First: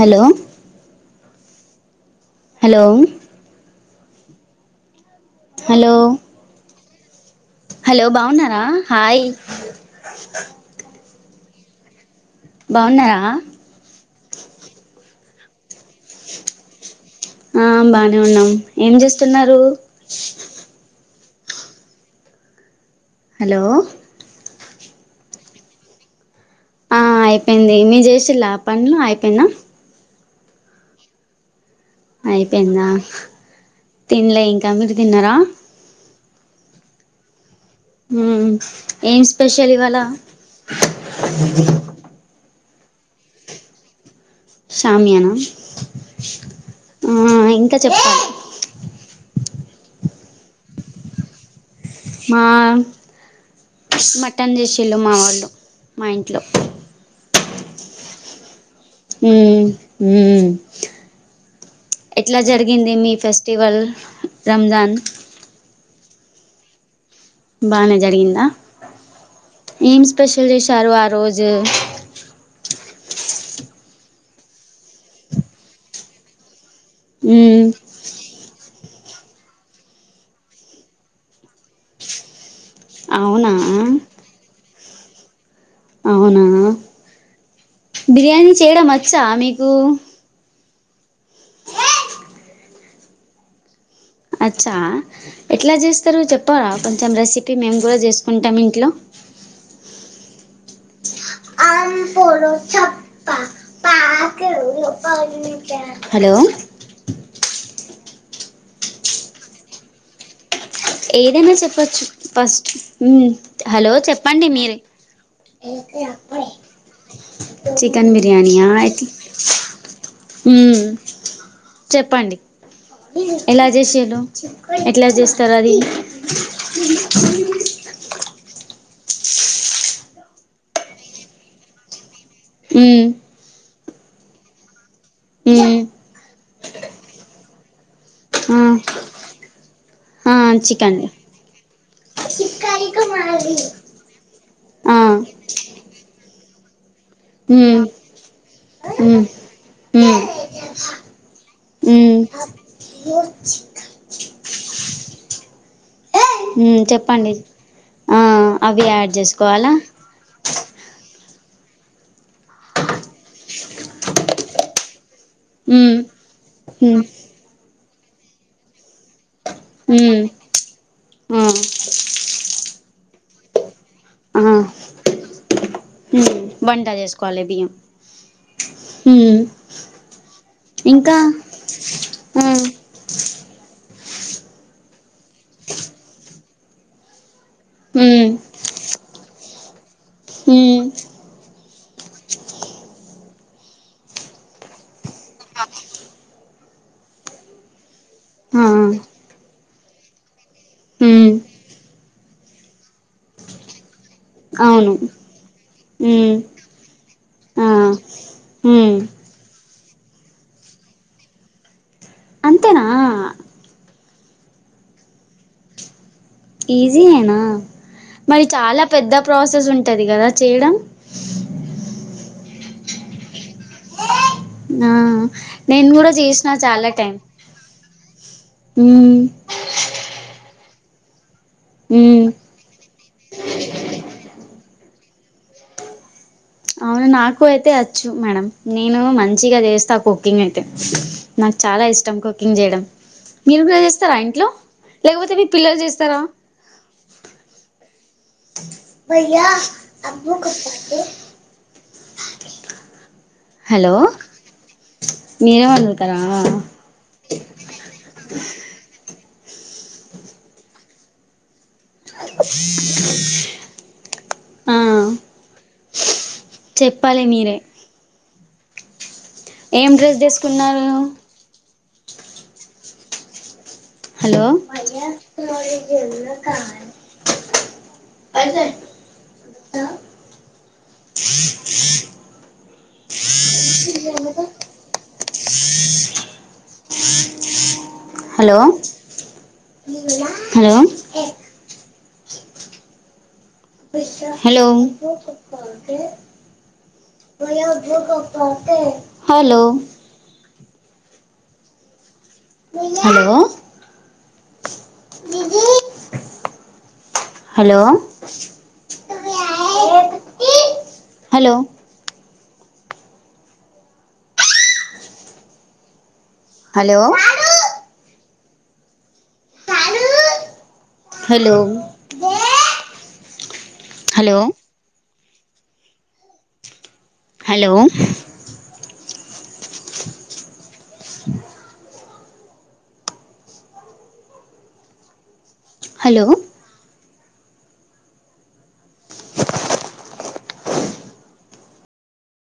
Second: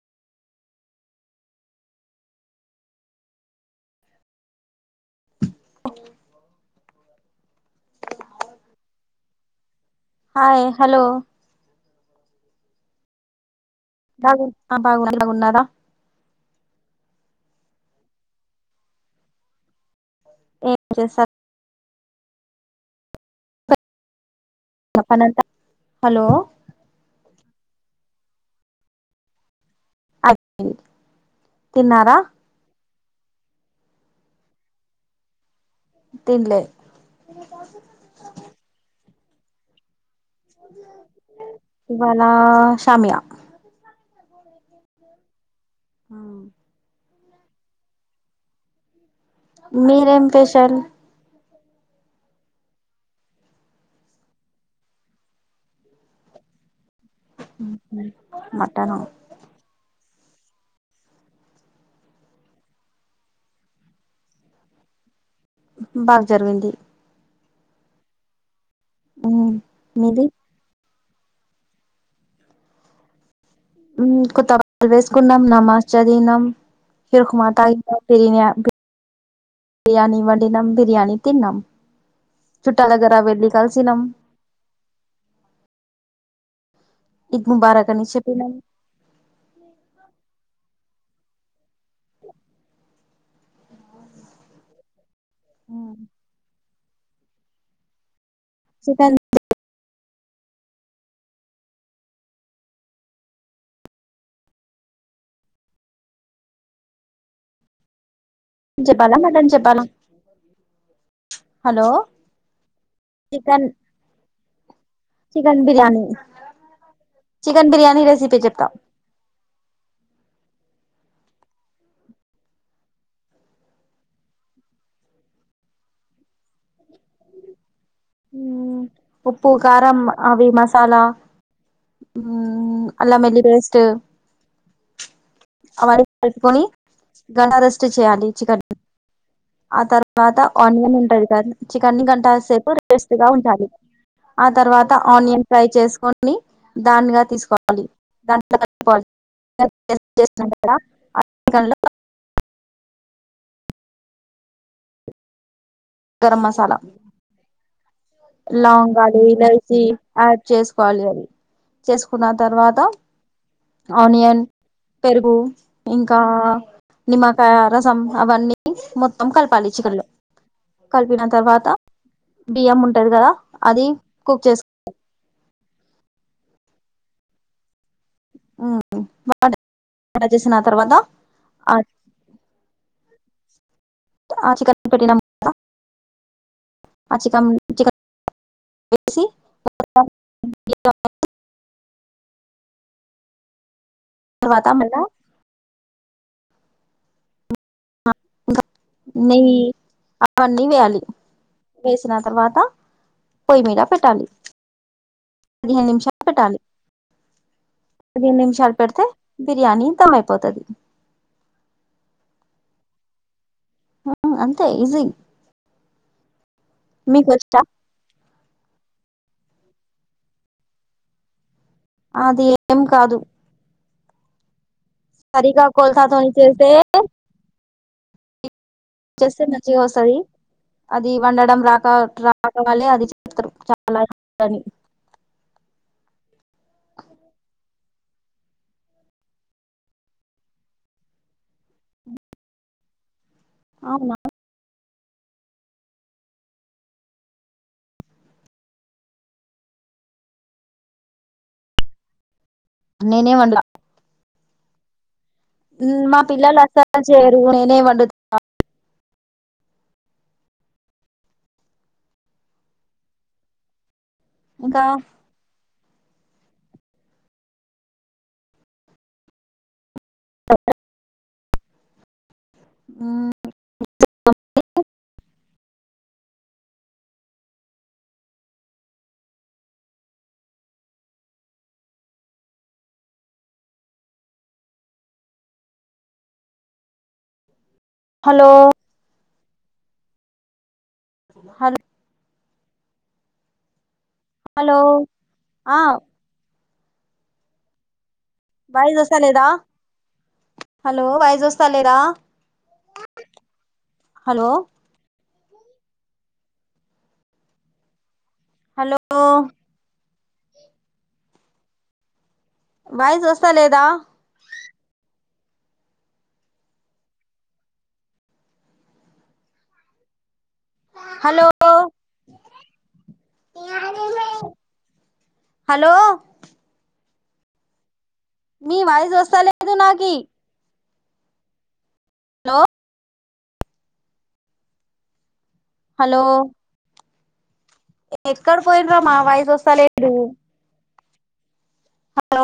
Hello hello hello hello బాగున్నారా hi hi hello బాగున్నారా బాగు బాగున్నా బాగున్నారా ఆ బానే ఉన్నాం ఏం చేస్తున్నారు. ఏం చేస్తారు హలో వినపడట్లే హలో ఆ అయిపోయింది మీ చేసలా పనులు అయిపోయింద, అ అయిపోయిందా తినలే ఇంకా మీరు తిన్నారా, తిన్లే హు ఏం స్పెషల్ ఇవాళ ఇవాళ షామియా షామియానా ఆ ఆ ఇంకా చెప్పాలి మీరేం పేషల్ మా మటన్ చేసిళ్ళు మా వాళ్ళు మా ఇంట్లో మ హ హ ఎట్లా జరిగింది మీ ఫెస్టివల్ రంజాన్ బాగ్ జరిగింది బానే జరిగిందా ఏం మీది స్పెషల్ చేశారు రోజు [unintelligible] ఉమ్ బిర్యానీ వండినం బిర్యానీ తిన్నాం చుట్టాలాదగర వెళ్ళి కలిసినం అవు ఈద్ ముబారక్ అని చెప్పినాం బిర్యానీ చేయడం వచ్చా మీకు అచ్చా ఎట్లా చేస్తారు చెప్పారా కొంచెం రెసిపీ మేము కూడా చేసు కుంటాం ఇంట్లో చికెన్ అల్ పడు చప్ప పా హలో కెన్ చెప్పాలా మటన్ చెప్పాలా ఏదైనా హలో చెప్పచ్చు ఫస్ట్ ఉ చికెన్ హలో చెప్పండి మీరు chicken biryani biryani chicken recipe biryani చెప్తా ఆ ఎట్ల ఉ చెప్పండి ఎలా చేసిర్రు ఎట్లా చేస్తారు అది [inaudible] ఉప్పు కారం అవి మసాలా ఉమ్ అల్లా మెల్లి పేస్ట్ ఉమ్ ఆయిల్ ని గడారెస్ట్ చేయాలి ఆ చికెన్ ఆ తర్వా ఆ తర్వాత ఆనియన్ చికెన్ ఉంటది కదా చికెన్ గంట సేపు రెస్టగా ఉంచాలి ఆ తర్వాత ఆ ఆనియన్ ఫ్రై చేసుకొని ఉమ్ ఉమ్ [unintelligible] ఉమ్ [inaudible] వచ్చ గరం ఉ మసాలా చెప్పండి ఆ అవి యాడ్ లవంగాలు చేసుకోవాలా ఇలాచి యాడ్ చేసుకోవాలి అది చేసుకున్న తర్వాత ఆనియన్ పెరుగు ఉమ్ ఇంకా ఉమ్ నిమ్మకాయ రసం అవన్నీ మొత్తం మొత్తం కలపాలి చికెన్ లో ఉమ్ కలిపిన తర్వాత ఆ బియ్యం ఉంటది కదా అది ఆ కుక్ చేసు ఉమ్ వంట చేసుకోవాలి బియ్యం ఉమ్ వంట చేసిన తర్వాత ఇంకా ఉ [inaudible] ఉ ఎసి హ తర్వాత మల్లా ఆ ఉమ్ నెయ్యి అవన్నీ వేయాలి వేసిన తర్వాత పోయి మీద పెట్టాలి అవును పదిహేను నిమిషాలు ఉమ్ పెట్టాలి ఆ పదిహేను నిమిషాలు ఉమ్ పెడితే బిర్యానీ దమ్ అయిపోతది అం ఆ అంతే ఈజి ఈజీ ఏనా మరి చాలా పెద్ద ప్రాసెస్ ఉంటది గదా చేయడం అది ఏం కాదు ఆ సరిగా నేను గుడా కొలతతోని చేసినా చాలా చేస్తే టైం ఉమ్ చేస్తే మంచిగా వస్తది అది వండడం రాక ఉమ్ రాకవాల్లే అది [inaudible] చాలా ఇని అవును నాకు అయితే చ్చు మేడం నేను మంచిగా జేస్తా కుకింగ్ అయితే నాకు చాలా ఇష్టం కుకింగ్ జేయడం మీరు ట్రై అవునా చేస్తారా ఇంట్లో లేకపోతే మీరు పిల్లలు జేస్తారా భై్యా అబ్బూ కప్పుతే నేనే వండ్ మీరే ఉ వండుతారా మా పిల్లలు అస్సల్ చేయరు నేనే వండు ఆ ఇంకా చెప్పాలి మీరే ఏం డ్రస్ దీసుకున్నారు ఆ హలో అే హలో హలో హల్ హలో ఆ వాయిస్ వస్తా లేదా హలో హలో వయిజొస్తా లేరా హలో హలో హలో హలో వాయిసొస్త లేదా hello hello hello hello hello మీ వాయిస్ జొస్త లేదు నాకీ [inaudible] హలో ఎక్కడ పోయిండ్రొ మా వాయిసొస్తలేదు హలో